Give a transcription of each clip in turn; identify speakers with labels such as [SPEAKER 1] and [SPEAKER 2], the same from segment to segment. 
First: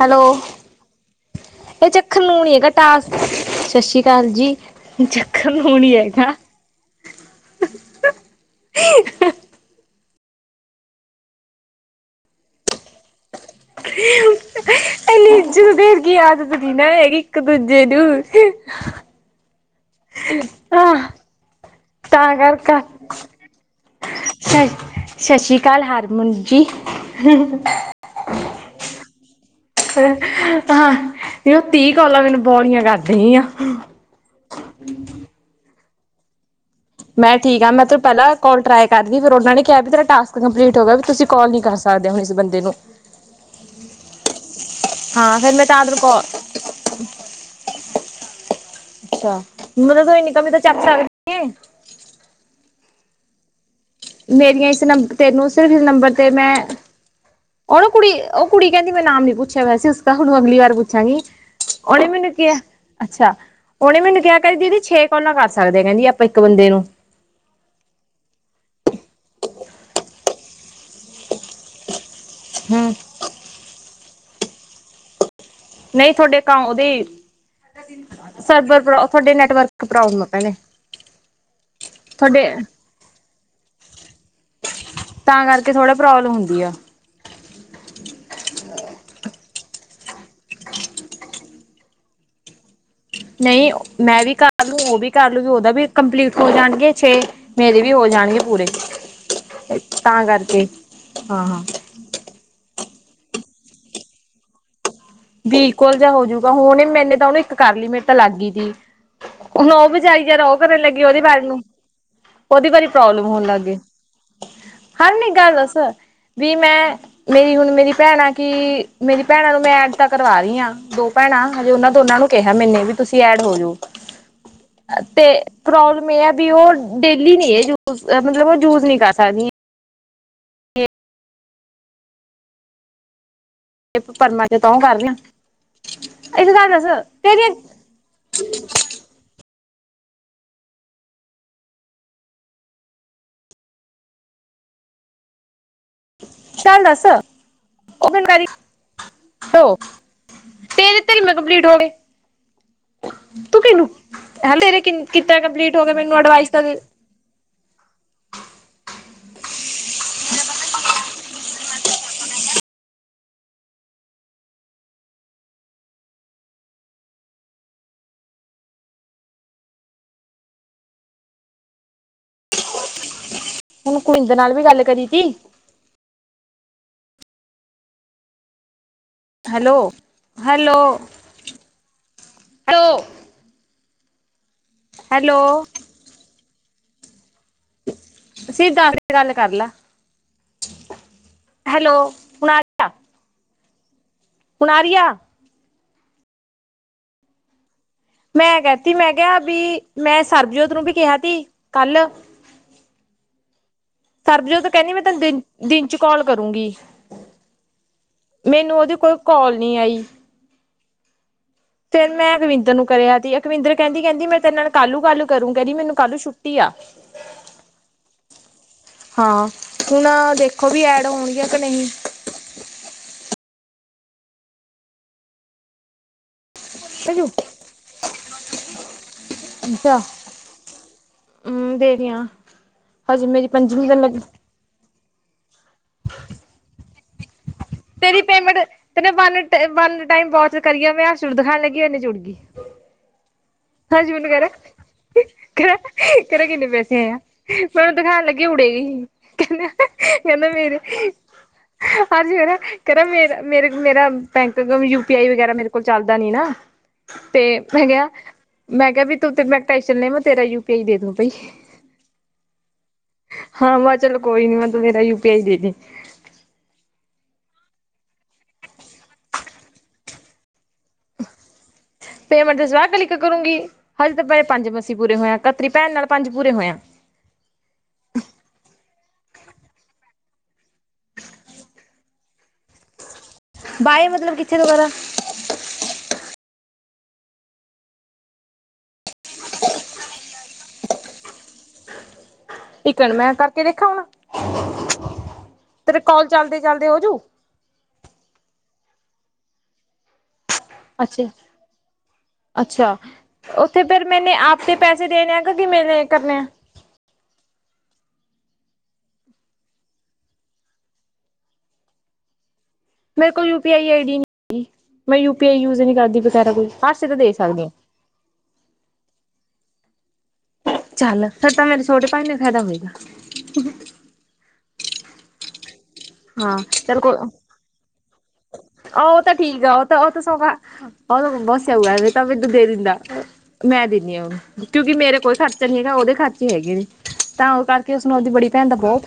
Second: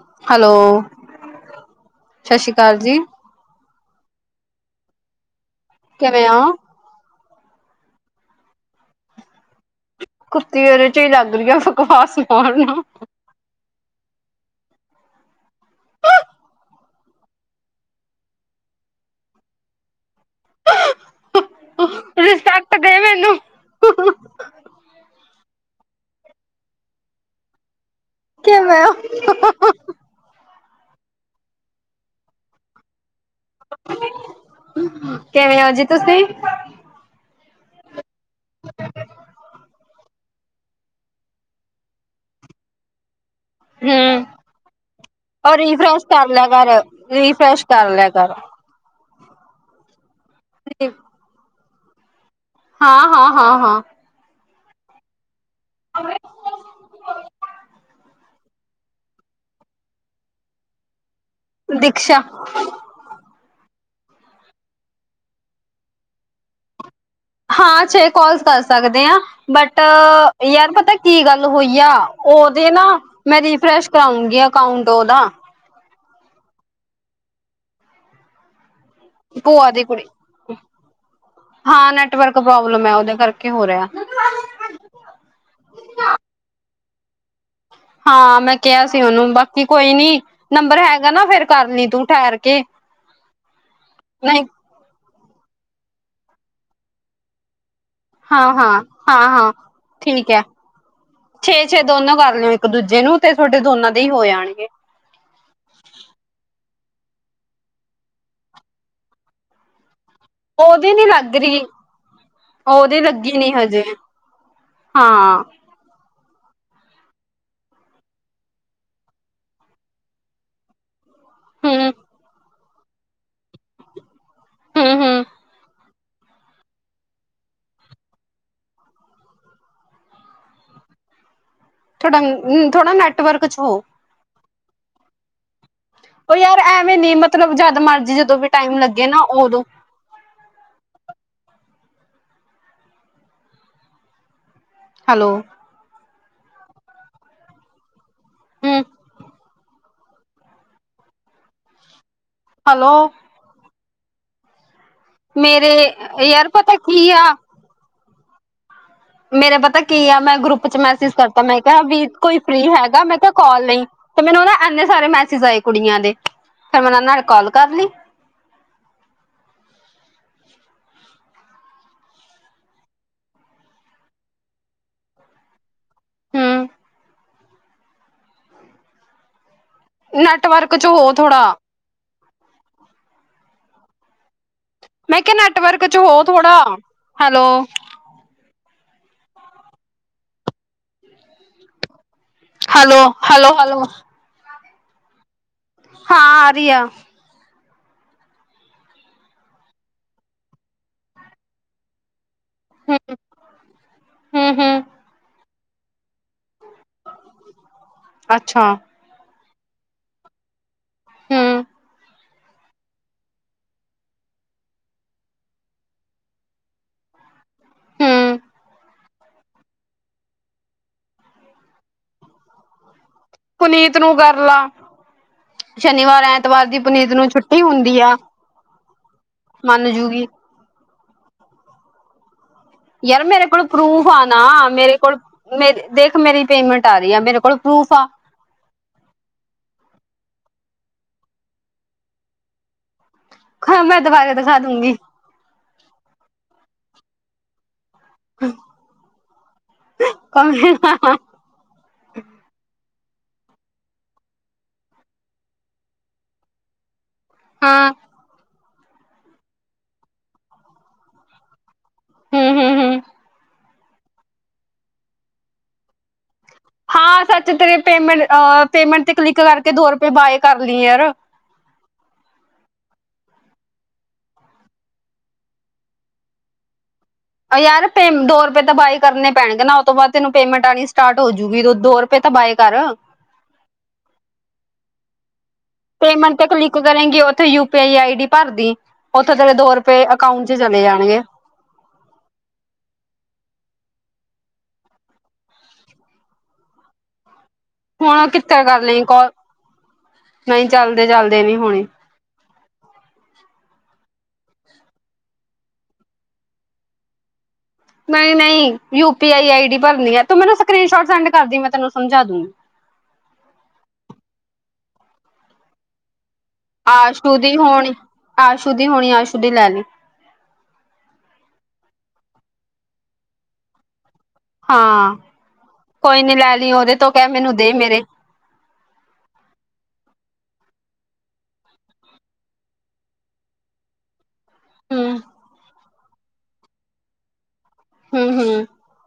[SPEAKER 1] Hello. ਇਹ ਚੱਖਣ
[SPEAKER 2] ਸਤਿ
[SPEAKER 1] ਨੂੰ
[SPEAKER 2] ਸ਼੍ਰੀ
[SPEAKER 1] ਨੀ ਹੈਗਾ
[SPEAKER 2] ਅਕਾਲ ਜੀ।
[SPEAKER 1] ਟਾਸ। ਸਤਿ ਸ਼੍ਰੀ ਆਂ ਕਾਲ ਜੀ, ਚੱਕਣ ਨੂਨੀ
[SPEAKER 2] ਕਿਵੇਂ
[SPEAKER 1] ਹੈਗਾ।
[SPEAKER 2] ਹੋ?
[SPEAKER 1] [inaudible]
[SPEAKER 2] [unintelligible] ਏਦੇ ਚ ਈ ਲੱਗ ਰਹੀ ਏ ਬਕਵਾਸ ਪਾਣ ਨੂੰ [inaudible]
[SPEAKER 1] ਏਨੀ ਇਜ਼ਤ ਦੇਣ ਦੀ ਆਦਤ ਨੀ ਨਾ ਹੈਗੀ ਇੱਕ ਦੂਜੇ ਨੂੰ ਆ ਤਾਂ
[SPEAKER 2] ਰਿਸਪੈਕਟ
[SPEAKER 1] ਕਰਕਾ
[SPEAKER 2] ਦੇ ਮੈਨੂੰ।
[SPEAKER 1] ਸ ਸਸ਼ੀ ਕਾਲ ਹਾਰਮੋਨ ਜੀ
[SPEAKER 2] ਕਿਵੇਂ ਹੋ
[SPEAKER 1] ਅ ਹਾਂ ਉਹ ਤੀ ਹ ਕੋਲਾਂ ਮੈਨੂੰ ਬੋਰੀਆਂ ਕਰਦੀ ਹੀ ਆ
[SPEAKER 2] ਕਿਵੇਂ ਹੋ ਜੀ ਤੁਸੀਂ?
[SPEAKER 1] ਮੈਂ ਠੀਕ ਆ ਮੈਂ ਤੂੰ ਪਹਿਲਾਂ ਕੋਲ ਟਰਾਈ ਕਰਦੀ ਫਿਰ ਉਹਨਾ ਨੇ ਕਿਹਾ ਵੀ ਤੇਰਾ ਟਾਸ ਕੰਪਲੀਟ ਹੋ ਗਿਆ ਵੀ ਤੁਸੀਂ ਕਾਲ ਨੀ ਕਰ ਸਕਦੇ ਹੁਣ ਇਸ ਬੰਦੇ ਨੂੰ
[SPEAKER 2] ਹਮ
[SPEAKER 1] ਹਾਂ ਫਿਰ
[SPEAKER 2] ਔਰ
[SPEAKER 1] ਮੈਂ ਤਾਂ ਤੈਨੂੰ
[SPEAKER 2] ਰੀਫਰੈਸ਼
[SPEAKER 1] ਕਾਲ
[SPEAKER 2] ਕਰ ਲੈ ਪਰ ਰੀਫਰੈਸ਼ ਕਰ ਲਿਆ ਕਰ
[SPEAKER 1] ਅੱਛ ਮਤਲਬ ਤ ਇੰਨੀ ਕਮੀ ਤਾਂ ਚੱਕ ਸਕਦੀ
[SPEAKER 2] ਹਾਂ, ਹਾਂ, ਹਾਂ, ਹਾਂ।
[SPEAKER 1] ਮੇਰੀਆਂ ਇਸ ਨੰਬਰ ਤੇੈਨੂੰ ਸਿਰਫ਼ ਇਸ ਨੰਬਰ ਤੇ ਮੈਂ ਉ ਨਾ ਕੁੜੀ ਔ ਕੁੜੀ ਕਹਿੰਦੀ ਮੈਂਰਾ ਨਾਮ ਨੀ ਪੁੱਛਿਆ ਵਇਆ ਸੀ, ਉਸਕਾ ਹੁਣ ਅਗਲੀ ਵਾਰ ਪੁੱਛਾਂਗੀ ਉਹਨੇ
[SPEAKER 2] ਦੀਕਸ਼ਾ
[SPEAKER 1] ਮੈਨੂੰ ਕਿਹਾ। ਅੱਛਾ, ਉਨੇ ਮੈਨੂੰ ਕਿਹਾ ਕ ਦੀਦੀ ਛੇ ਕੋੌਲਾ ਕਰ ਸਕਦੇ ਹੇਗਾ ਕੇਂਦੀ ਆਪਾਂ ਇੱਕ ਬੰਦੇ ਨੂੰ।
[SPEAKER 2] ਹਾਂ ਛੇ ਕੋਾਲਸ ਕਰ ਸਕਦੇ ਹਾਂ ਬਟ ਯਾਰ ਪਤਾ ਕੀ ਗੱਲ ਹੋਈ ਆ ਉਹਦੇ ਨਾ
[SPEAKER 1] ਹੂੰ।
[SPEAKER 2] ਮੈਂ ਰੀਫਰੈਸ਼ ਕਰਾਉਂਗੀ ਅਕਾਊਂਟ ਉਦਾ
[SPEAKER 1] ਨਈ ਤੋਂਥੋ ਡੇ ਅਕਾ ਉਦੇ ਸਰਬਰ ਪ੍ਰੋ ਤੁਹਾਡੇ
[SPEAKER 2] ਭੂਆ
[SPEAKER 1] ਨੈਟਵਰਕ
[SPEAKER 2] ਦੀ ਕੁੜੀ
[SPEAKER 1] ਪ੍ਰੋਬਲਮ ਆ ਭੈਣੇ।
[SPEAKER 2] ਹਾਂ ਨੈਟਵਰਕ
[SPEAKER 1] ਤੁਹਾਡੇ
[SPEAKER 2] ਪ੍ਰੋਬਲਮ ਏ ਉਦੇ ਕਰਕੇ ਹੋ ਰਿਹਾ
[SPEAKER 1] ਤਾਂ ਕਰਕੇ ਥੋੜਾ ਪ੍ਰੋਬਲਮ ਹੁੰਦੀ ਆ
[SPEAKER 2] ਹਾਂ ਮੈਂ ਕਿਹਾ ਸੀ ਉਨੂੰ ਬਾਕੀ ਕੋਈ ਨੀ ਨੰਬਰ ਹੈਗਾ ਨਾ ਫੇਰ ਕਰ ਲੀ ਤੂੰ ਠੈਰ ਕੇ
[SPEAKER 1] ਨਈ ਮੈਂ ਵੀ
[SPEAKER 2] ਨਹੀਂ
[SPEAKER 1] ਕਰ ਲੂ ਉਹ ਵੀ ਕਰ ਲੂਗੀ ਉਦਾ ਵੀ ਕੰਪਲੀਟ ਹੋ ਜਾਣਗੇ ਛੇ ਮੇਰੇ ਵੀ ਹੋ ਜਾਣਗੇ
[SPEAKER 2] ਹਾਂ
[SPEAKER 1] ਪੂਰੇ
[SPEAKER 2] ਹਾਂ ਹਾਂ ਹਾਂ
[SPEAKER 1] ਤਾਂ ਕਰਕੇ ਹਾਂ ਹਾਂ
[SPEAKER 2] ਦੋਨੋ ਕਰ ਲਿਓ ਇੱਕ ਦੂਜੇ ਨੂੰ ਤੇ ਤੁਹਾਡੇ ਦੋਨਾਂ ਦੇ ਹੀ ਹੋ ਜਾਣਗੇ।
[SPEAKER 1] ਬਿਲਕੁਲ ਜਾਿ ਹੋਜੂਗਾ ਹੁਣ ਮੈਨੇ ਤਾਂ ਉਹਨੂੰ ਇੱਕ ਕਰ ਲਈ ਮੇਰੇ ਤਾਂ ਲੱਗ ਗਈ ਤੀ ਨੌ ਵਜਈ ਜਦ ਉ ਕਰਨ
[SPEAKER 2] ਉਹਦੀ
[SPEAKER 1] ਲੱਗੀ
[SPEAKER 2] ਨੀ
[SPEAKER 1] ਉਦੇ
[SPEAKER 2] ਲੱਗ
[SPEAKER 1] ਬਾਰ ਨੂੰ
[SPEAKER 2] ਰਹੀ
[SPEAKER 1] ਉਹਦੀ ਬਾਰੀ ਪ੍ਰੋਬਲਮ
[SPEAKER 2] ਲੱਗੀ
[SPEAKER 1] ਹੋਣ
[SPEAKER 2] ਨੀ
[SPEAKER 1] ਲੱਗ ਗਈ
[SPEAKER 2] ਹਜੇ
[SPEAKER 1] ਹਰ ਨੀ
[SPEAKER 2] ਹਾਂ
[SPEAKER 1] ਗੱਲ ਦੱਸ ਵੀ ਮੈਂ ਮੇਰੀ ਹੁਣ ਮੇਰੀ ਭੈਣ ਆ ਕੀ ਮੇਰੀ ਭੈਣਾਂ ਨੂੰ ਮੈਂ ਐਡ ਤਾਂ ਕਰਵਾ ਰਹੀ ਹਾਂ ਦੋ ਭੈਣਾ ਹਜੇ
[SPEAKER 2] ਹਮ
[SPEAKER 1] ਉਹਨਾਂ ਦੋਨਾਂ ਨੂੰ ਕਿਹਾ ਮੈਨੇ ਵੀ ਤੁਸੀਂ ਐਡ ਹੋ ਜਾਓ
[SPEAKER 2] ਹਮ ਹਮ
[SPEAKER 1] ਤੇ ਮੈਂ ਵੀ ਉਹ ਡੇਲੀ ਨੀ ਹੈ ਯੂਜ ਮਤਲਬ ਉਹ ਜੂਜ ਨੀ ਕਰ ਸਕਦੀ
[SPEAKER 2] ਥੋੜਾਮ ਥੋੜਾ ਨੈਟਵਰਕ ਚ ਹੋ
[SPEAKER 1] ਤੇ ਪਰਮਾ ਚ ਤਾਂਹ ਕਰਨਾ।
[SPEAKER 2] ਉ ਯਾਰ ਐਵੇਂ ਨੀ
[SPEAKER 1] ਤੇਰੀ
[SPEAKER 2] ਮਤਲਬ ਜਦ ਮਰਜ਼ੀ ਜਦੋਂ ਵੀ ਟਾਈਮ ਲੱਗੇ ਨਾ ਉਦੋਂ ਹੈਲੋ
[SPEAKER 1] ਗਲ ਦੱਸ ਓਦਣ ਕੇਰੀ
[SPEAKER 2] ਹਮ
[SPEAKER 1] ਹੋੋ ਤੇ ਇਹਦੇ ਧਰੀ ਮੈਂ ਕੰਪਲੀਟ ਹੋ ਗਏ।
[SPEAKER 2] ਹੈਲੋ
[SPEAKER 1] ਤੂੰ ਕਿਹਨੂੰ ਹਨ ਤੇਰੇ ਕਿੱ ਤੇ
[SPEAKER 2] ਮੇਰੇ
[SPEAKER 1] ਕੰਪਲੀਟ ਹੋ ਕੇ ਮੈਨੂੰ
[SPEAKER 2] ਯਾਰ
[SPEAKER 1] ਅਡਵਾਈਸ ਤਾਂ
[SPEAKER 2] ਪਤਾ ਕੀ ਮੇਰਾ ਪਤਾ ਕੀ ਆ ਮੈਂ ਗਰੁੱਪ ਚ ਮੈਸੇਜ ਕਰਤਾ ਮੈਂ ਕਿਯਾ ਵੀ ਕੋਈ ਫਰੀ ਹੈਗਾ ਮੈਂ ਕਿਯਾ ਕਾਲ ਲਈ ਤੇ ਮੈਨੂੰ ਏੰਨੇ ਸਾਰੇ ਮੈਸੇਜ ਆਏ ਕੁੜੀਆਂ ਦੇ ਫੇਰ ਮੈਂ ਊਨਾ ਨਾਲ ਕਾਲ ਕਰ ਲੀ।
[SPEAKER 1] ਹੁਣ ਕੁਡੀ ਦੇ ਨਾਲ ਵੀ ਗੱਲ ਕਰੀ ਤੀ
[SPEAKER 2] ਹੂੰ
[SPEAKER 1] ਹੈਲੋ
[SPEAKER 2] ਨੈਟਵਰਕ
[SPEAKER 1] ਹੈਲੋ
[SPEAKER 2] ਚ ਹੋ ਥੋੜਾ
[SPEAKER 1] ਹੈਲੋ
[SPEAKER 2] ਮੈਂ ਕਿਹਾ
[SPEAKER 1] ਹੈਲੋ
[SPEAKER 2] ਨੈਟਵਰਕ ਚ ਹੋ ਥੋੜਾ ਹੈਲੋ
[SPEAKER 1] ਸ਼ੀਦਾਂਖ ਤੇ ਗੱਲ ਕਰ ਲੇ ਹੈਲੋ ਹੁਣ ਆ ਰਹੀ ਆ
[SPEAKER 2] ਹੈਲ, ਹੈਲੋ, ਹੈਲੋ
[SPEAKER 1] ਹੁਣ ਆ ਰਹੀ ਐ।
[SPEAKER 2] ਹਾਂ ਆਰੀ ਆ।
[SPEAKER 1] ਮੈਂ ਕਹਿ ਤੀ ਮੈਂ ਕਿਹਾ, ਵੀ ਮੈਂ ਸਰਬਜੋਤ ਨੂੰ ਵੀ ਕਿਹਾ ਤੀ ਕੱਲ
[SPEAKER 2] ਹੂੰ, ਹੂੰ
[SPEAKER 1] ਸਰਬਜੋਤ
[SPEAKER 2] ਹੂੰ
[SPEAKER 1] ਕਹਿੰਦੀ, ਮੈਂ ਤੈਨੂੰ ਦਿਨ-ਦਿਨ ਚ ਕੌਲ ਕਰੂੰਗੀ।
[SPEAKER 2] ਅੱਛਾ
[SPEAKER 1] ਮੈਨੂੰ ਉਹਦੀ ਕੋਈ ਕੌਲ ਨੀ ਆਈ।
[SPEAKER 2] ਹੂੰ,
[SPEAKER 1] ਫਿਰ ਮੈਂ ਅਕਵਿੰਦਰ ਨੂੰ ਕਰਿਆ ਸੀ, ਅਕਵਿੰਦਰ ਕਹਿੰਦੀ-ਕਹਿੰਦੀ ਮੈਂ ਤੇਰੇ ਨਾਲ ਕਾਲੂੰ ਗੱਲ ਕਰੂੰ, ਕਹਿੰਦੀ ਮੈਨੂੰ ਕਾਲੂ ਛੁੱਟੀ ਆ।
[SPEAKER 2] [unintelligible]
[SPEAKER 1] ਹਾਂ, ਹੁਣ ਦੇਖੋ ਵੀ ਐਡ ਹੋਣਗੀਆਂ, ਕਿ ਨਹੀਂ।
[SPEAKER 2] ਪੁਨੀਤ ਨੂੰ ਕਰ ਲਾ, ਸ਼ਨੀਵਾਰ ਐ ਐਤਵਾਰ ਦੀ ਪਨੀਤ
[SPEAKER 1] ਭੇਜੂ
[SPEAKER 2] ਨੂੰ ਛੁੱਟੀ ਹੁੰਦੀ ਆ, ਮੰਨ ਜੂਗੀ।
[SPEAKER 1] ਹੂੰ, ਦੇਖਦਿਆਂ।
[SPEAKER 2] ਯਾਰ ਮੇਰੇ ਕੋਲ ਪਰੂਫ ਆ ਨਾ, ਮੇਰੇ ਕੋਲ ਮੇ ਦੇਖ ਮੇਰੀ ਪੇਮੈਂਟ ਆ ਰਹੀ ਆ, ਮੇਰੇ ਕੋਲ। ਪ੍ਰੂਫ ਆ
[SPEAKER 1] ਤੇਰੀ ਪੇਮੈਂਟ ਤੇਨੇ one time one time watch ਕਰੀ ਆ, ਮੈਂ ਹਰਸ਼ ਨੂੰ ਦਿਖਾਣ ਲੱਗੀ, ਇੰਨੇ ਚ ਉੜ ਗਈ।
[SPEAKER 2] ਹ ਮੈਂ
[SPEAKER 1] ਹਾਂਜੀ ਮੈਨੂੰ
[SPEAKER 2] ਦੁਬਾਰਾ
[SPEAKER 1] ਕਹਿਰਾ,
[SPEAKER 2] ਦਿਖਾ ਦੂੰਗੀ
[SPEAKER 1] ਕਹਿਰਾ-ਕਹਿਰਾ ਕਿੰਨੇ ਪੈਸੇ ਆਏ ਆ। ਮੈਂ ਉਹਨੂੰ ਦਿਖਾਣ ਲੱਗੀ ਉਡੇ ਗਈ,
[SPEAKER 2] ਹਾਂ
[SPEAKER 1] ਕਹਿੰਦਾ-ਕਹਿੰਦਾ
[SPEAKER 2] ਹੂੰ
[SPEAKER 1] ਮੇਰੇ ਹਾਂਜੀ, ਕਹਿਰਾ ਮੇਰਾ ਮੇਰੇ ਮੇਰਾ ਬੈਂਕ ਕਾ ਯੂਪੀ ਆਈ ਵਗੈਰਾ, ਮੇਰੇ ਕੋਲ ਚੱਲਦਾ ਨੀ ਨਾ। ਤੇ ਮੈਂ ਕਿਹਾ-ਮੈਂ ਕਿਹਾ ਵੀ ਤੂੰ ਤੇ ਮੈਂ ਟੈਸ਼ਨ ਲੇ, ਮੈਂ ਤੇਰਾ ਯੂ ਪੀ ਆਈ ਦੇ ਦੂੰ ਭਾਈ।
[SPEAKER 2] ਹੂੰ-ਹੂੰ- ਹੂੰ।
[SPEAKER 1] ਹਾਂ ਮਹਾਂ ਚਲੋ ਕੋਈ ਨੀ, ਮੈਂ ਤੂੰ ਮੇਰਾ ਯੂ ਪੀ ਆਈ ਦੇ ਦੀ।
[SPEAKER 2] ਹਾਂ ਸੱਚ ਤੇਰੇ ਪੇਮੈਂਟ ਅ ਪੇਮੈਂਟ ਤੇ ਕਲਿੱਕ ਕਰਕੇ, ਦੋ ਰੁਪਏ ਬਾਏ ਕਰ ਲੀ ਯਾਰ।
[SPEAKER 1] ਪੇਮੈਂਟ ਤੇ ਸਵਾ ਕਲਿੱਕ ਕਰੂੰਗੀ, ਹਜੇ ਤਾਂ ਮੇਰੇ ਪੰਜ ਮਸੀ ਪੂਰੇ ਹੋਇਆ, ਕੱਲ ਤੇਰੀ ਭੈਣ ਨਾਲ ਪੰਜ ਪੂਰੇ ਹੋਏਆ।
[SPEAKER 2] ਅਹ ਯਾਰ ਪੇ ਦੋ ਰੁਪਏ ਤਾਂ ਬਾਏ ਕਰਨੇ ਪੈਣਗੇ ਨਾ, ਉਹ ਤੋਂ ਬਾਦ ਤੈਨੂੰ ਪੇਮੈਂਟ ਆਣੀ ਸਟਾਟ ਹੋਜੂਗੀ, ਦੋ- ਦੋ ਰੁਪ ਰਪਏ ਤਾਂ ਬਾਏ ਕਰ।
[SPEAKER 1] ਬਾਏ ਮਤਲਬ ਕਿੱਥੇ ਤੋਂ ਕਰਾਂ।
[SPEAKER 2] ਪੇਮੈਂਟ ਤੇ ਕਲਿੱਕ ਕਰੇਗੀ, ਉਥੇ you P I I D ਭਰਦੀ। ਉੱਥੋ ਤੇਰੇ ਦੋ ਰੁਪਏ ਅਕਾਊਂਟ ਚ ਚਲੇ ਜਾਣਗੇ।
[SPEAKER 1] ਇੱਕ ਮਿੰਟ ਮੈਂ ਕਰਕੇ ਦੇਖਾ ਹੁਣ, ਤੇਰੇ ਕੌਲ ਚਲਦੇ- ਚਲਦੇ ਹੋਜੂ।
[SPEAKER 2] ਹੁਣ ਕਿੱਥੇ ਕਰ ਲਈ ਕੌਲ, ਨਹੀਂ
[SPEAKER 1] ਅੱਛਾ
[SPEAKER 2] ਚੱਲਦੇ-ਚੱਲਦੇ ਨੀ ਹੋਣੀ।
[SPEAKER 1] ਅੱਛਾ, ਉੱਥੇ ਫੇਰ ਮੈਨੇ ਆਪ ਦੇ ਪੈਸੇ ਦੇਣੇ ਆ, ਕ ਕਿਵੇੇ ਕਰਨੇ ਆ।
[SPEAKER 2] ਨਹੀਂ- ਨਹੀਂ, you P I I D ਭਰਨੀ ਆ, ਤੂੰ ਮੈਨੂੰ ਸਕਰੀਨ ਸ਼ੋਟ ਸੈਂਡ ਕਰਦੀ, ਮੈਂ ਤੈਨੂੰ ਸਮਝਾ ਦੂੰਗੀ।
[SPEAKER 1] ਮੇਰੇ ਕੋਲ you P I I D ਨੀ ਹੈਗੀ, ਮੈਂ ਯੂ ਪੀ ਆਈ ਯੂਜ ਨੀ ਕਰਦੀ ਵਗੈਰਾ ਕੋਈ। ਹਰ ਸੇ ਤਾਂ ਦੇ
[SPEAKER 2] ਆਸ਼ੂ ਦੀ
[SPEAKER 1] ਸਕਦੀ ਹਾਂ
[SPEAKER 2] ਹੋਣੀ, ਆਸ਼ੂ ਦੀ ਹੋਣੀ, ਆਸ਼ੂ ਦੀ ਲੈ ਲਈ।
[SPEAKER 1] ਚੱਲ, ਫੇਰ ਤਾਂ ਮੇਰੇ ਛੋਟੇ ਭਾਈ ਨੂੰ ਫਾਇਦਾ ਹੋਏਗਾ।
[SPEAKER 2] ਹਾਂ, ਕੋਈ ਨੀ ਲੈ
[SPEAKER 1] ਹਾਂ
[SPEAKER 2] ਲਈ ਉਹਦੇ
[SPEAKER 1] ਚੱਲ
[SPEAKER 2] ਤੋਂ, ਕਹਿ
[SPEAKER 1] ਕੋ
[SPEAKER 2] ਮੈਨੂੰ ਦੇ ਮੇਰੇ।
[SPEAKER 1] ਉਹ ਤੇ ਠੀਕ ਆ, ਉਹ ਤਾਂ ਉਹ ਤਾਂ ਸੋਂਕਾਂ ਉਹਨੂੰ ਬੱਸ ਆਊਗਾ ਤ ਮੈਨੂੰ ਤਾਂ ਦੇ ਦਿੰਦਾ, ਮੈਂ ਦਿੰਦੀ ਆਂ ਉਹਨੂੰ ਕਿਉਂਕਿ
[SPEAKER 2] ਹਮ
[SPEAKER 1] ਮੇਰੇ ਕੋਈ ਖਰਚਾ ਨੀ ਹੈਗਾ, ਉਹਦੇ ਖਰਚੇ ਹੈਗੇ ਨੇ, ਤਾਂ ਉਹ ਕਰਕੇ ਉਸਨੂੰ ਆਵਦੀ
[SPEAKER 2] ਹਮ
[SPEAKER 1] ਬੜੀ
[SPEAKER 2] ਹਮ
[SPEAKER 1] ਭੈਣ ਦਾ ਬਹੁ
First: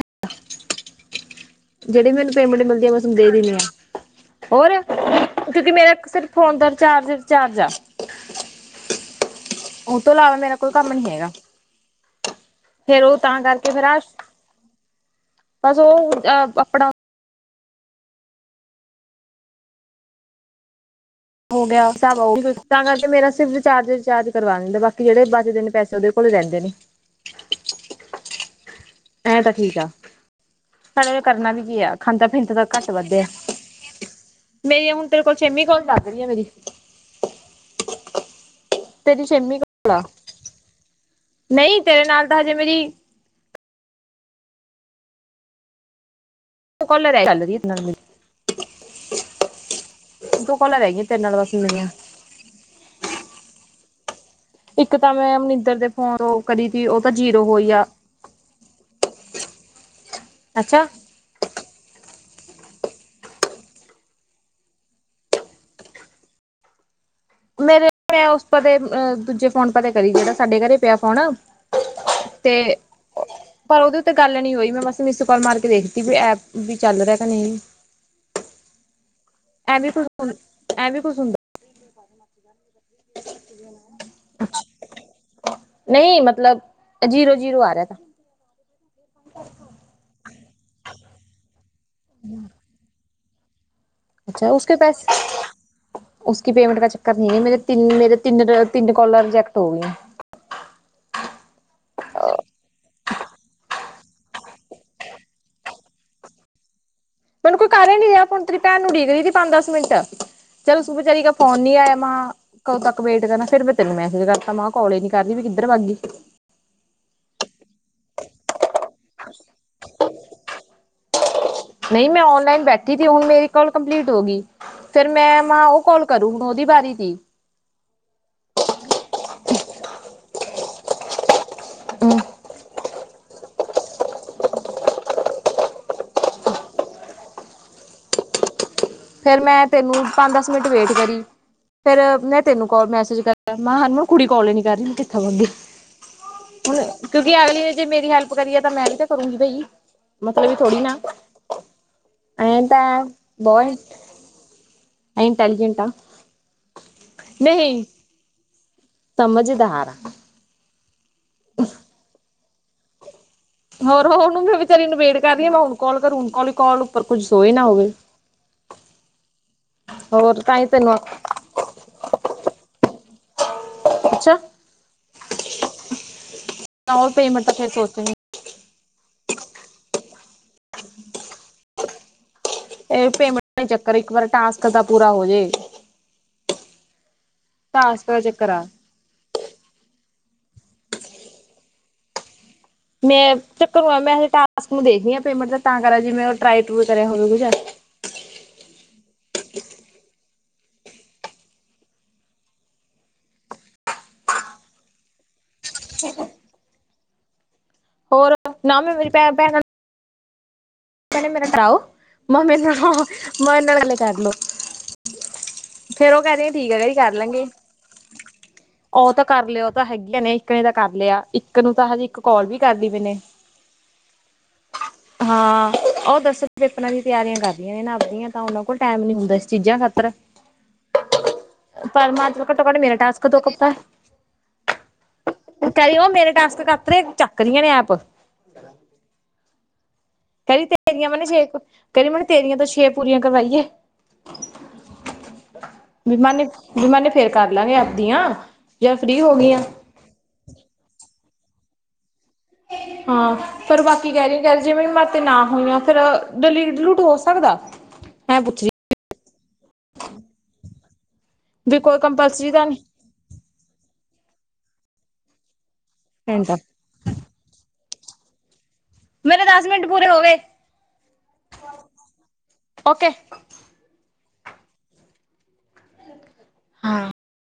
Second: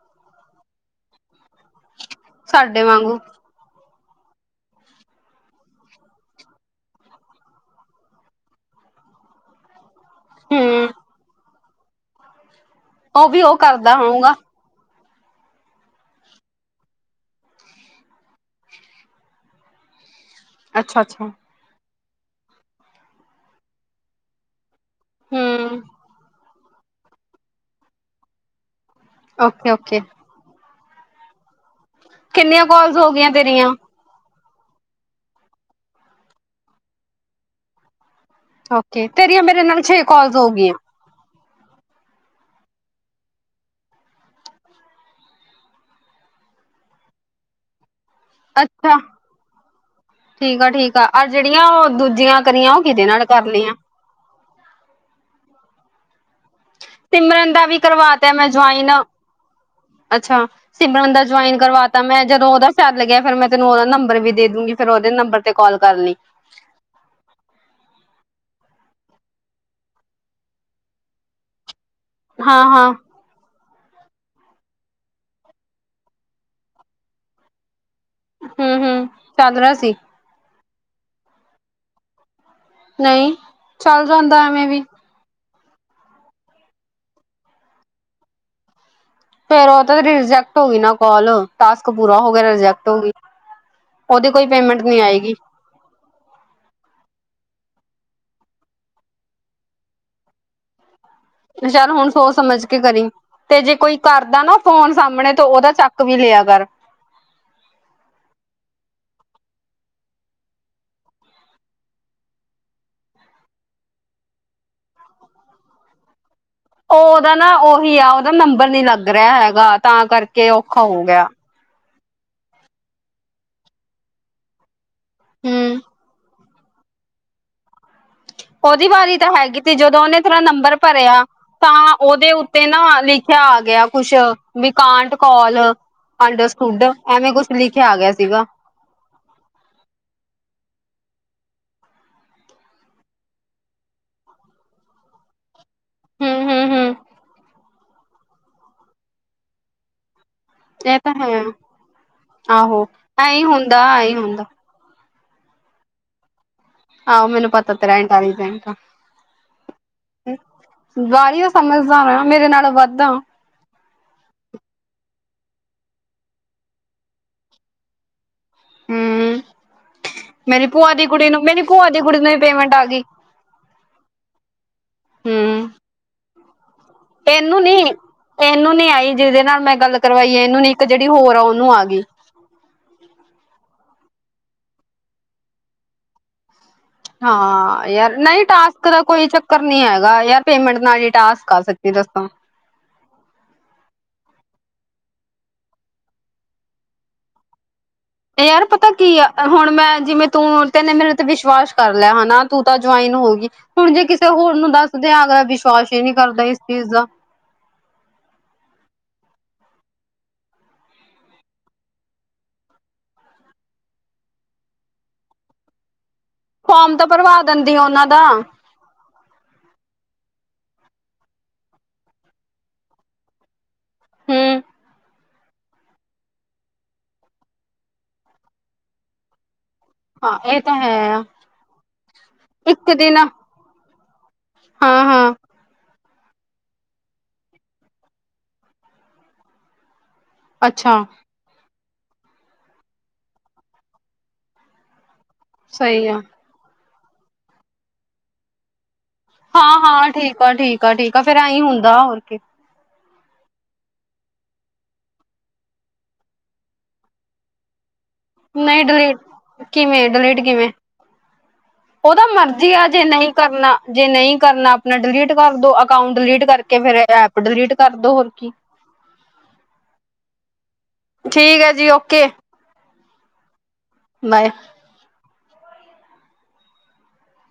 [SPEAKER 1] ਜਿਹੜੀ ਮੈਨੂੰ ਪੇਮੈਂਟ
[SPEAKER 2] ਸਾਡੇ
[SPEAKER 1] ਮਿਲਦੀ ਐ, ਮੈਂ ਉਸਨੂੰ
[SPEAKER 2] ਵਾਂਗੂ
[SPEAKER 1] ਦੇ ਦਿੰਨੀ ਆਂ। ਹੋਰ, ਕਿਉਂਕਿ ਮੇਰਾ ਸਿਰਫ ਫੋਨ ਦਾ ਰਿਚਾਰਜ-ਰਿਚਾਰਜ ਆ। ਉਹ ਤੋਂ ਇਲਾਵਾ ਮੇਰਾ ਕੋਈ
[SPEAKER 2] ਹਮ
[SPEAKER 1] ਕੰਮ ਨੀ ਹੈਗਾ। ਫੇਰ ਉਹ ਤਾਂ
[SPEAKER 2] ਵੀ
[SPEAKER 1] ਕਰਕੇ ਫੇਰ ਆ,
[SPEAKER 2] ਕਰਦਾ ਹੋਊਗਾ
[SPEAKER 1] ਬਸ ਉਹ ਆਪਣਾ
[SPEAKER 2] ਅੱਛਾ- ਅੱਛਾ
[SPEAKER 1] ਹੋ ਗਿਆ, ਤਾਂ ਕਰਕੇ ਮੇਰਾ ਸਿਰਫ ਰਿਚਾਰਜ-ਰਿਚਾਰਜ ਕਰਵਾ ਦਿੰਦਾ, ਬਾਕੀ ਜਿਹੜੇ ਬਚਦੇ ਨੇ
[SPEAKER 2] ਹਮ
[SPEAKER 1] ਪੈਸੇ ਉਹਦੇ ਕੋਲ ਰਹਿੰਦੇ ਨੇ। ਐਂ ਤਾਂ
[SPEAKER 2] ਓਕੇ
[SPEAKER 1] ਠੀਕ ਆ,
[SPEAKER 2] ਓਕੇ
[SPEAKER 1] ਪਰ ਉਹਨੇ ਕਰਨਾ ਵੀ ਕੀ ਐ। ਖਾਂਦਾ ਪੀਦਾ
[SPEAKER 2] ਕਿੰਨੀਆਂ
[SPEAKER 1] ਤਾਂ ਘੱਟ
[SPEAKER 2] ਕਾਲਸ ਹੋ
[SPEAKER 1] ਵੱਧ ਐ,
[SPEAKER 2] ਗਈਆਂ ਤੇਰੀਆਂ
[SPEAKER 1] ਮੇਰੀ ਇਹ ਹੁਣ ਤੇਰੇ ਕੋਲ ਛੇਵੀਂ ਕੋਲ ਲੱਗ ਰੀਏ ਮੇਰੀ।
[SPEAKER 2] [unintelligible]
[SPEAKER 1] ਤੇਰੀ ਛੇਮੀਂ
[SPEAKER 2] ਮੇਰੇ ਨਾਲ
[SPEAKER 1] ਕੌਲ ਐ,
[SPEAKER 2] ਛੇ ਕਾਲਸ ਹੋ ਗਈਆਂ
[SPEAKER 1] ਨਹੀਂ ਤੇਰੇ ਨਾਲ ਤਾਂ ਹਜੇ ਮੇਰੀ ਇਕ ਕੌਲ ਰਹਿ, ਕੌਲ ਚੱਲ ਰੀ ਐ ਤੇਰੇ ਨਾਲ ਮੇਰੀ।
[SPEAKER 2] ਅੱਛਾ,
[SPEAKER 1] ਦੋ
[SPEAKER 2] ਠੀਕ ਆ-
[SPEAKER 1] ਕੋਲਰ
[SPEAKER 2] ਠੀਕ
[SPEAKER 1] ਹੈਗੀਆਂ
[SPEAKER 2] ਆ,
[SPEAKER 1] ਤੇਰੇ
[SPEAKER 2] ਆਹ
[SPEAKER 1] ਨਾਲ ਬਸ
[SPEAKER 2] ਜਿਹੜੀਆਂ
[SPEAKER 1] ਮੇਰੀਆਂ
[SPEAKER 2] ਉਹ ਦੂਜੀਆਂ ਕਰੀਆਂ ਉਹ ਕਿਹਦੇ ਨਾਲ ਕਰ ਲਿਆਂ।
[SPEAKER 1] ਇੱਕ ਤਾਂ ਮੈਂ ਮਿੰਦਰ ਦੇ ਫੋਨ ਕਰੀ ਦੀ ਓ
[SPEAKER 2] ਸਿਮਰਨ ਦਾ ਵੀ ਕਰਵਾਤਾ ਮੈਂ ਜੌਇੱਨ, ਅੱਛਾ ਸਿਮਰਨ ਦਾ ਜੁਆਇਨ ਕਰਵਾ ਤਾਂ ਮੈਂ ਜਦੋਂ ਉਹਦਾ ਫੈਰ ਗਿਆ ਫਿਰ ਮੈਂ ਤੈਨੂੰ ਉਹਦਾ ਨੰਬਰ ਵੀ ਦੇ ਦੂਂਗੀ ਫਿਰਰ ਉਹਦੇ ਨੰਬਰ ਤੇ ਕੋਲ ਕਰ ਲੀਂ।
[SPEAKER 1] ਮੇਰੇ ਮੈਂ ਉਸ ਪਤੇ ਦੂਜੇ ਫੋਨ ਪਤੇਂ ਕਰੀ ਜਿਹੜਾ ਸਾਡੇ ਘਰੇ ਪਿਆ ਫੋਣ।
[SPEAKER 2] ਹਾਂ
[SPEAKER 1] ਤੇ
[SPEAKER 2] ਹਾਂ
[SPEAKER 1] ਪਰ ਉਹਦੇ ਉੱਤੇ ਗੱਲ ਨੀ ਹੋਈ ਮੈਂ ਬਸ ਮਿਸ ਕਾਲ ਮਾਰ ਕੇ ਦੇਖਤੀ ਵੀ ਐਪ ਵੀ ਚੱਲ ਰਿਹਾ ਕਿ ਨਹੀਂ?
[SPEAKER 2] [unintelligible] ਹੂੰ ਚੱਲ ਰਿਹਾ
[SPEAKER 1] ਐ ਵੀ
[SPEAKER 2] ਸੀ
[SPEAKER 1] ਕੁ ਐ ਵੀ
[SPEAKER 2] ਨਈਂ ਚੱਲ ਜਾਂਦਾ ਐਵੇਂ ਵੀ।
[SPEAKER 1] ਨਈਂ ਮਤਲਬ ਜੀਰੋ ਜੀਰੋ ਆ ਰਿਆ ਤਾ।
[SPEAKER 2] ਫੇਰ ਉਹ ਤਾਂ ਤੇ ਰਿਜੈਕਟ ਹੋ ਗਈ ਨਾ ਕੋਲ, ਟਾਸਕ ਪੂਰਾ ਹੋ ਗਿਆ ਰਿਜੈਕਟ ਹੋ ਗੀ। ਉਹਦੀ ਕੋਈ ਪੇਮੈਂਟ ਨੀ ਆਏਗੀ।
[SPEAKER 1] ਉਸ ਕੀ ਪੇਮੈਂਟ ਦਾ ਚੱਕਰ ਨਈਂ ਏਂ ਮੇਰੇ ਤਿੰਨ ਮੇਰੇ ਤਿੰਨ ਤਿੰਨ ਕੌਲਾਂ ਰਿਜੈਕਟ ਹੋ ਗਈਆਂ।
[SPEAKER 2] ਚੱਲ ਹੁਣ ਸੋਚ ਸਮਝ ਕੇ ਕਰੀਂ। ਤੇ ਜੇ ਕੋਈ ਕਰਦਾ ਨਾ ਫੋਨ ਸਾਹਮਣੇ ਤੇ ਉਹਦਾ ਚੱਕ ਵੀ ਲਿਆ ਕਰ।
[SPEAKER 1] ਕੋਈ ਕਰ ਨੀ ਰਿਹਾ ਹੁਣ ਤੇਰੀ ਭੈਣ ਨੂੰ ਉਡੀਕ ਰਹੀ ਤੀ ਪੰਜ ਦੱਸ ਮਿੰਟ, ਚੱਲੋ ਤੂੰ ਵਿਚਾਰੀ ਕਾ ਫੋਨ ਨੀ ਆਇਆ ਮਾਂ ਕਦੋਂ ਤੱਕ ਵੇਟ ਕਰਨਾ ਫਿਰ ਮੈਂ ਤੈਨੂੰ ਮੈਸੇਜ ਕਰਤਾ ਮ ਕੌਲ ਈ ਨੀ ਕਰਦੀ ਵੀ ਕਿੱਧਰ ਵਾੱਗੀ?
[SPEAKER 2] ਉਹ ਉਹਦਾ ਨਾ ਉਹੀ ਆ ਉਹਦਾ ਨੰਬਰ ਨੀ ਲੱਗ ਰਿਆ ਹੈਗਾ, ਤਾਂ ਕਰਕੇ ਔਖਾ ਹੋ ਗਿਆ।
[SPEAKER 1] ਨਹੀਂ ਮੈਂ ਔਨਲਾਈਨ ਬੈਠੀ ਤੀ ਹੁਣ ਮੇਰੀ ਕੋਲ ਕੰਪਲੀਟ ਹੋ ਗੀ। ਫਿਰ ਮੈਂ ਮਾਂ
[SPEAKER 2] ਹੂੰ
[SPEAKER 1] ਉਹ ਕੋਲ ਕਰੂ ਹੁਣ ਉਹਦੀ ਬਾਰੀ ਤੀ।
[SPEAKER 2] ਓਦੀ ਵਾਰੀ ਤਾਂ ਹੈਗੀ ਤੀ ਜਦੋਂ ਉਹਨੇ ਤੇਰਾ ਨੰਬਰ ਭਰਿਆ, ਤਾਂ ਉਹਦੇ ਤੇ ਨਾ ਲਿਖਿਆ ਆ ਗਿਆ ਕੁਸ਼ ਵੀ ਕਾਂਟ ਕੌਲ ਅੰਡਰ ਸਟੂਡ ਐਵੇਂ ਕੁਛ ਲਿਖਿਆ ਆ ਗਿਆ ਸੀਗਾ।
[SPEAKER 1] ਫਿਰ ਮੈਂ ਤੈਨੂੰ ਪੰਜ ਦਸ ਮਿੰਟ ਵੇਟ ਕਰੀ। ਫੇਰ ਮੈਂ ਤੇਨੂੰ ਕੋਲ ਮੈਸੇਜ ਕਰਤਾ ਮੈਂ ਮਾਂ ਕੁੜੀ ਕੋਲ ਨੀ ਕਰ ਰਹੀ ਮੈ ਕਿੱਥੇ ਵਾੱਗੀ?
[SPEAKER 2] ਹਮ ਹਮ
[SPEAKER 1] ਹੁਣ
[SPEAKER 2] ਹਮ
[SPEAKER 1] ਕਿਉਂਕਿ ਅਗਲੀ ਨੇ ਜੇ ਮੇਰੀ ਹੈਲਪ ਕਰੀਏ ਤਾਂ ਮੈਂ ਵੀ ਤਾਂ ਕਰੂੰਗੀ ਬਈ। ਮਤਲਬੀ ਥੋੜੀ ਨਾ,
[SPEAKER 2] ਇਹ ਤਾਂ ਹੈ
[SPEAKER 1] ਐ ਤਾਂ ਬਹ
[SPEAKER 2] ਹਾਂ ਈਂ ਹੁੰਦਾ।
[SPEAKER 1] ਇੰਟੈਲੀਜੈਂਟ ਆ।
[SPEAKER 2] ਆਓ ਮੈਨੂੰ ਪਤਾ
[SPEAKER 1] ਨਹੀਂ
[SPEAKER 2] ਤੇਰਾ ਇਨਟੈਲੀਜੈਂਟ।
[SPEAKER 1] ਸਮਝਦਾਰ ਆਂ।
[SPEAKER 2] ਬਾਲੀ਼ਓ ਸਮਝਦਾਰ ਆਂ ਮੇਰੇ ਨਾਲੋ ਵੱਧ ਆਂ।
[SPEAKER 1] ਹੋਰ ਹੋਨੂੰ ਮੈਂ ਵਿਚਾਰੀ ਨੂੰ ਵੇਟ ਕਰ ਰਈਂ ਆਂ ਮੈਂ ਹੁਣ ਕੌਲ ਕਰੂਂ ਕੋਲ ਉੱਪਰ ਕੁੱਝ ਸੋਈ ਨਾ ਹੋਵੇ।
[SPEAKER 2] ਹੂੰ,
[SPEAKER 1] ਹੋਰ ਤਾਂ ਹੀ
[SPEAKER 2] ਮੇਰੀ ਭੂਆ
[SPEAKER 1] ਤੈਨੂੰ
[SPEAKER 2] ਦੀ ਕੁੜੀ ਨੂੰ ਮੇਰੀ ਭੂਆ ਦੀ ਕੁੜੀ ਨੂੰ ਵੀ ਪੇਮੈਂਟ ਆਗੀ।
[SPEAKER 1] ਅੱਛਾ।
[SPEAKER 2] ਹੂੰ,
[SPEAKER 1] ਉਹ ਪੇਮੈਂਟ ਤਾਂ
[SPEAKER 2] ਤੇਨੂੰ
[SPEAKER 1] ਫਿਰ
[SPEAKER 2] ਨੀ।
[SPEAKER 1] ਸੋਚਣੀ
[SPEAKER 2] ਤੇਂਨੂੰ ਨੀ ਆਈ ਜਿਦੇ ਨਾਲ ਮੈਂ ਗੱਲ ਕਰਵਾਈਏ ਇਹਨੂੰ ਨੀ ਇੱਕ ਜਿਹੜੀ ਹੋਰ ਆ ਉਹਨੂੰ ਆ ਗੀ।
[SPEAKER 1] ਇਹ ਪੇਮੇਂਟ ਚੱਕਰ ਇੱਕ ਵਾਰ ਟਾਸਕ ਦਾ ਪੂਰਾ ਹੋਜੇ।
[SPEAKER 2] ਹਾਂ, ਯਾਰ ਨਹੀਂ ਤਾਂ ਦਾ ਕੋਈ ਚੱਕਰ ਨੀ ਹੈਗਾ ਯਾਰ ਪੇਮੇਂਟ ਨਾਲ ਹੀ ਟਾਸਕ ਆ ਸੱਚੀ ਦੱਸਾਂ।
[SPEAKER 1] ਮੈਂ ਚੱਕਰ ਮੈਂ ਟਾਸਕ ਨੂੰ ਦੇਖਦੀ ਆਂ ਪੇਮੈਂਟ ਤਾਂ ਕਰਕੇ ਜੇ ਮੈਂ ਟਰਾਏ ਟ੍ਰੁਏ ਕਰਿਆ ਹੋਵੇਗਾ।
[SPEAKER 2] ਯਾਰ ਪਤਾ ਕੀ ਆ ਹੁਣ ਮੈਂ ਜਿਵੇਂ ਤੂੰ ਤੈਨੇ ਮੇਰੇ ਉੱਤੇ ਵਿਸ਼ਵਾਸ ਕਰ ਲਿਆ ਹਨਾ ਤੂੰ ਤਾਂ ਜੁਆਇਨ ਹੋਗੀ। ਹੁਣ ਜੇ ਕਿਸੇ ਹੋਰ ਨੂੰ ਦੱਸਦੇ ਅਗਲਾ ਵਿਸ਼ਵਾਸ ਹੀ ਨੀ ਕਰਦਾ ਇਸ ਚੀਜ਼ ਦਾ।
[SPEAKER 1] ਹੋਰ ਨਾ ਵੀ ਮੇਰੀ ਭੈ ਭੈਣਾਂ ਨੂੰ ਕਹਿੰਣੇ ਮੇਰੇ ਨਾਲ ਕਰਾਓ ਮੈਂ ਮੇਰੇ ਨਾਲ ਮੈਂ ਮੇਰੇ ਨਾਲ ਗੱਲੇ ਕਰ ਲੋ। ਫਿਰ ਉਹ ਕਹਿੰਦੇ
[SPEAKER 2] ਫੋਮ ਤਾਂ ਭਰਵਾ ਦਿੰਦੀ ਉਹਨਾਂ ਦਾ।
[SPEAKER 1] ਉਹ ਤਾਂ ਕਰ ਲਿਆ ਓ ਤਾਂ ਹੈਗੀਆਂ ਨੇ ਇੱਕ ਨੇ ਤਾਂ ਕਰ ਲਿਆ, ਇੱਕ ਨੂੰ ਤਾਂ ਹਜੇ ਇੱਕ ਕੌਲ ਵੀ ਕਰ ਲਈ ਮੇਨੇ।
[SPEAKER 2] ਹੂ
[SPEAKER 1] ਹਾਂ ਉਹ ਦੱਸ ਪੇਪਰਾਂ ਦੀ ਤਿਆਰੀਆਂ ਕਰਦੀਆਂ ਨੇ ਨਾ ਆਪਦੀਆਂ, ਤਾਂ ਉਹਨਾਂ ਕੋਲ ਟਾਈਮ ਨੀ ਹੁੰਦਾ ਇਸ ਚੀਜ਼ਾਂ ਖਾਤਰ,
[SPEAKER 2] ਹਾਂ ਇਹ ਤਾਂ ਹੈ।
[SPEAKER 1] ਪਰਮਾਤਮਕ ਤੋ ਘਟੋ ਘੱਟ
[SPEAKER 2] ਇੱਕ
[SPEAKER 1] ਮੇਰਾ
[SPEAKER 2] ਦਿਨ
[SPEAKER 1] ਟਾਸਕ ਤੋ ਤਾ
[SPEAKER 2] ਹਾਂ ਹਾਂ
[SPEAKER 1] ਕਰੀ ਉਹ ਮੇਰੇ ਟਾਸਕ ਕੱਤ ਰਹੇ, ਚੱਕ ਰਹੀਆਂ ਨੇ ਐਪ
[SPEAKER 2] ਅੱਛਾ
[SPEAKER 1] [unintelligible] ਕਰੀ ਮੈਨੂੰ ਤੇਰੀਆਂ ਤੋਂ ਛੇ ਪੂਰੀਆਂ ਕਰਵਾਈਏ,
[SPEAKER 2] ਸਹੀ ਆ
[SPEAKER 1] ਬਮਾਨ ਵੀ ਮਨੇ ਫਿਰ ਕਰ ਲਾਂਗੇ ਆਪਦੀਆਂ, ਜੇ ਮੈਂ ਜਾ ਫ੍ਰੀ ਹੋ ਗਈ ਆਂ।
[SPEAKER 2] ਹਾਂ ਹਾਂ ਠੀਕ ਆ ਠੀਕ ਆ, ਫੇਰ ਐਵੇ ਹੁੰਦਾ ਹੋਰ ਕੀ।
[SPEAKER 1] ਹਾਂ, ਫੇਰ ਬਾਕੀ ਕਹਿ ਰਹੀ ਕਹਿ ਜਿਵੇਂ ਮ ਤੇ ਨਾ ਹੋਈਆਂ, ਫੇਰ ਡਲੀਟ ਡਲੂਟ ਹੋ ਸਕਦਾ ਮੈਂ ਪੁੱਛ ਰਹੀ
[SPEAKER 2] ਨਹੀਂ ਡਿਲੀਟ ਕਿਵੇਂ, ਡਿਲੀਟ ਕਿਵੇਂ,
[SPEAKER 1] ਵੀ ਕੋਈ
[SPEAKER 2] ਉਹਦਾ
[SPEAKER 1] ਕੰਪਲਸਰੀ ਤਾਂ
[SPEAKER 2] ਮਰਜ਼ੀ ਆ ਜੇ ਨਹੀਂ ਕਰਨਾ, ਜੇ ਨਹੀਂ ਕਰਨਾ ਆਪਣਾ ਡਿਲੀਟ ਕਰ ਦੋ ਅਕਾਊਂਟ, ਡਿਲੀਟ
[SPEAKER 1] ਰਹਿੰਦਾ
[SPEAKER 2] ਕਰਕੇ ਫੇਰ ਐ। ਡਿਲੀਟ ਕਰ ਦੋ ਹੋਰ ਕੀ।
[SPEAKER 1] ਮੇਰੇ ਦਸ ਮਿੰਟ ਪੂਰੇ ਹੋ ਗਏ
[SPEAKER 2] ਠੀਕ ਹੈ ਜੀ ਓਕੇ।
[SPEAKER 1] ਓਕੇ।
[SPEAKER 2] ਬਾਏ।
[SPEAKER 1] ਹਾਂ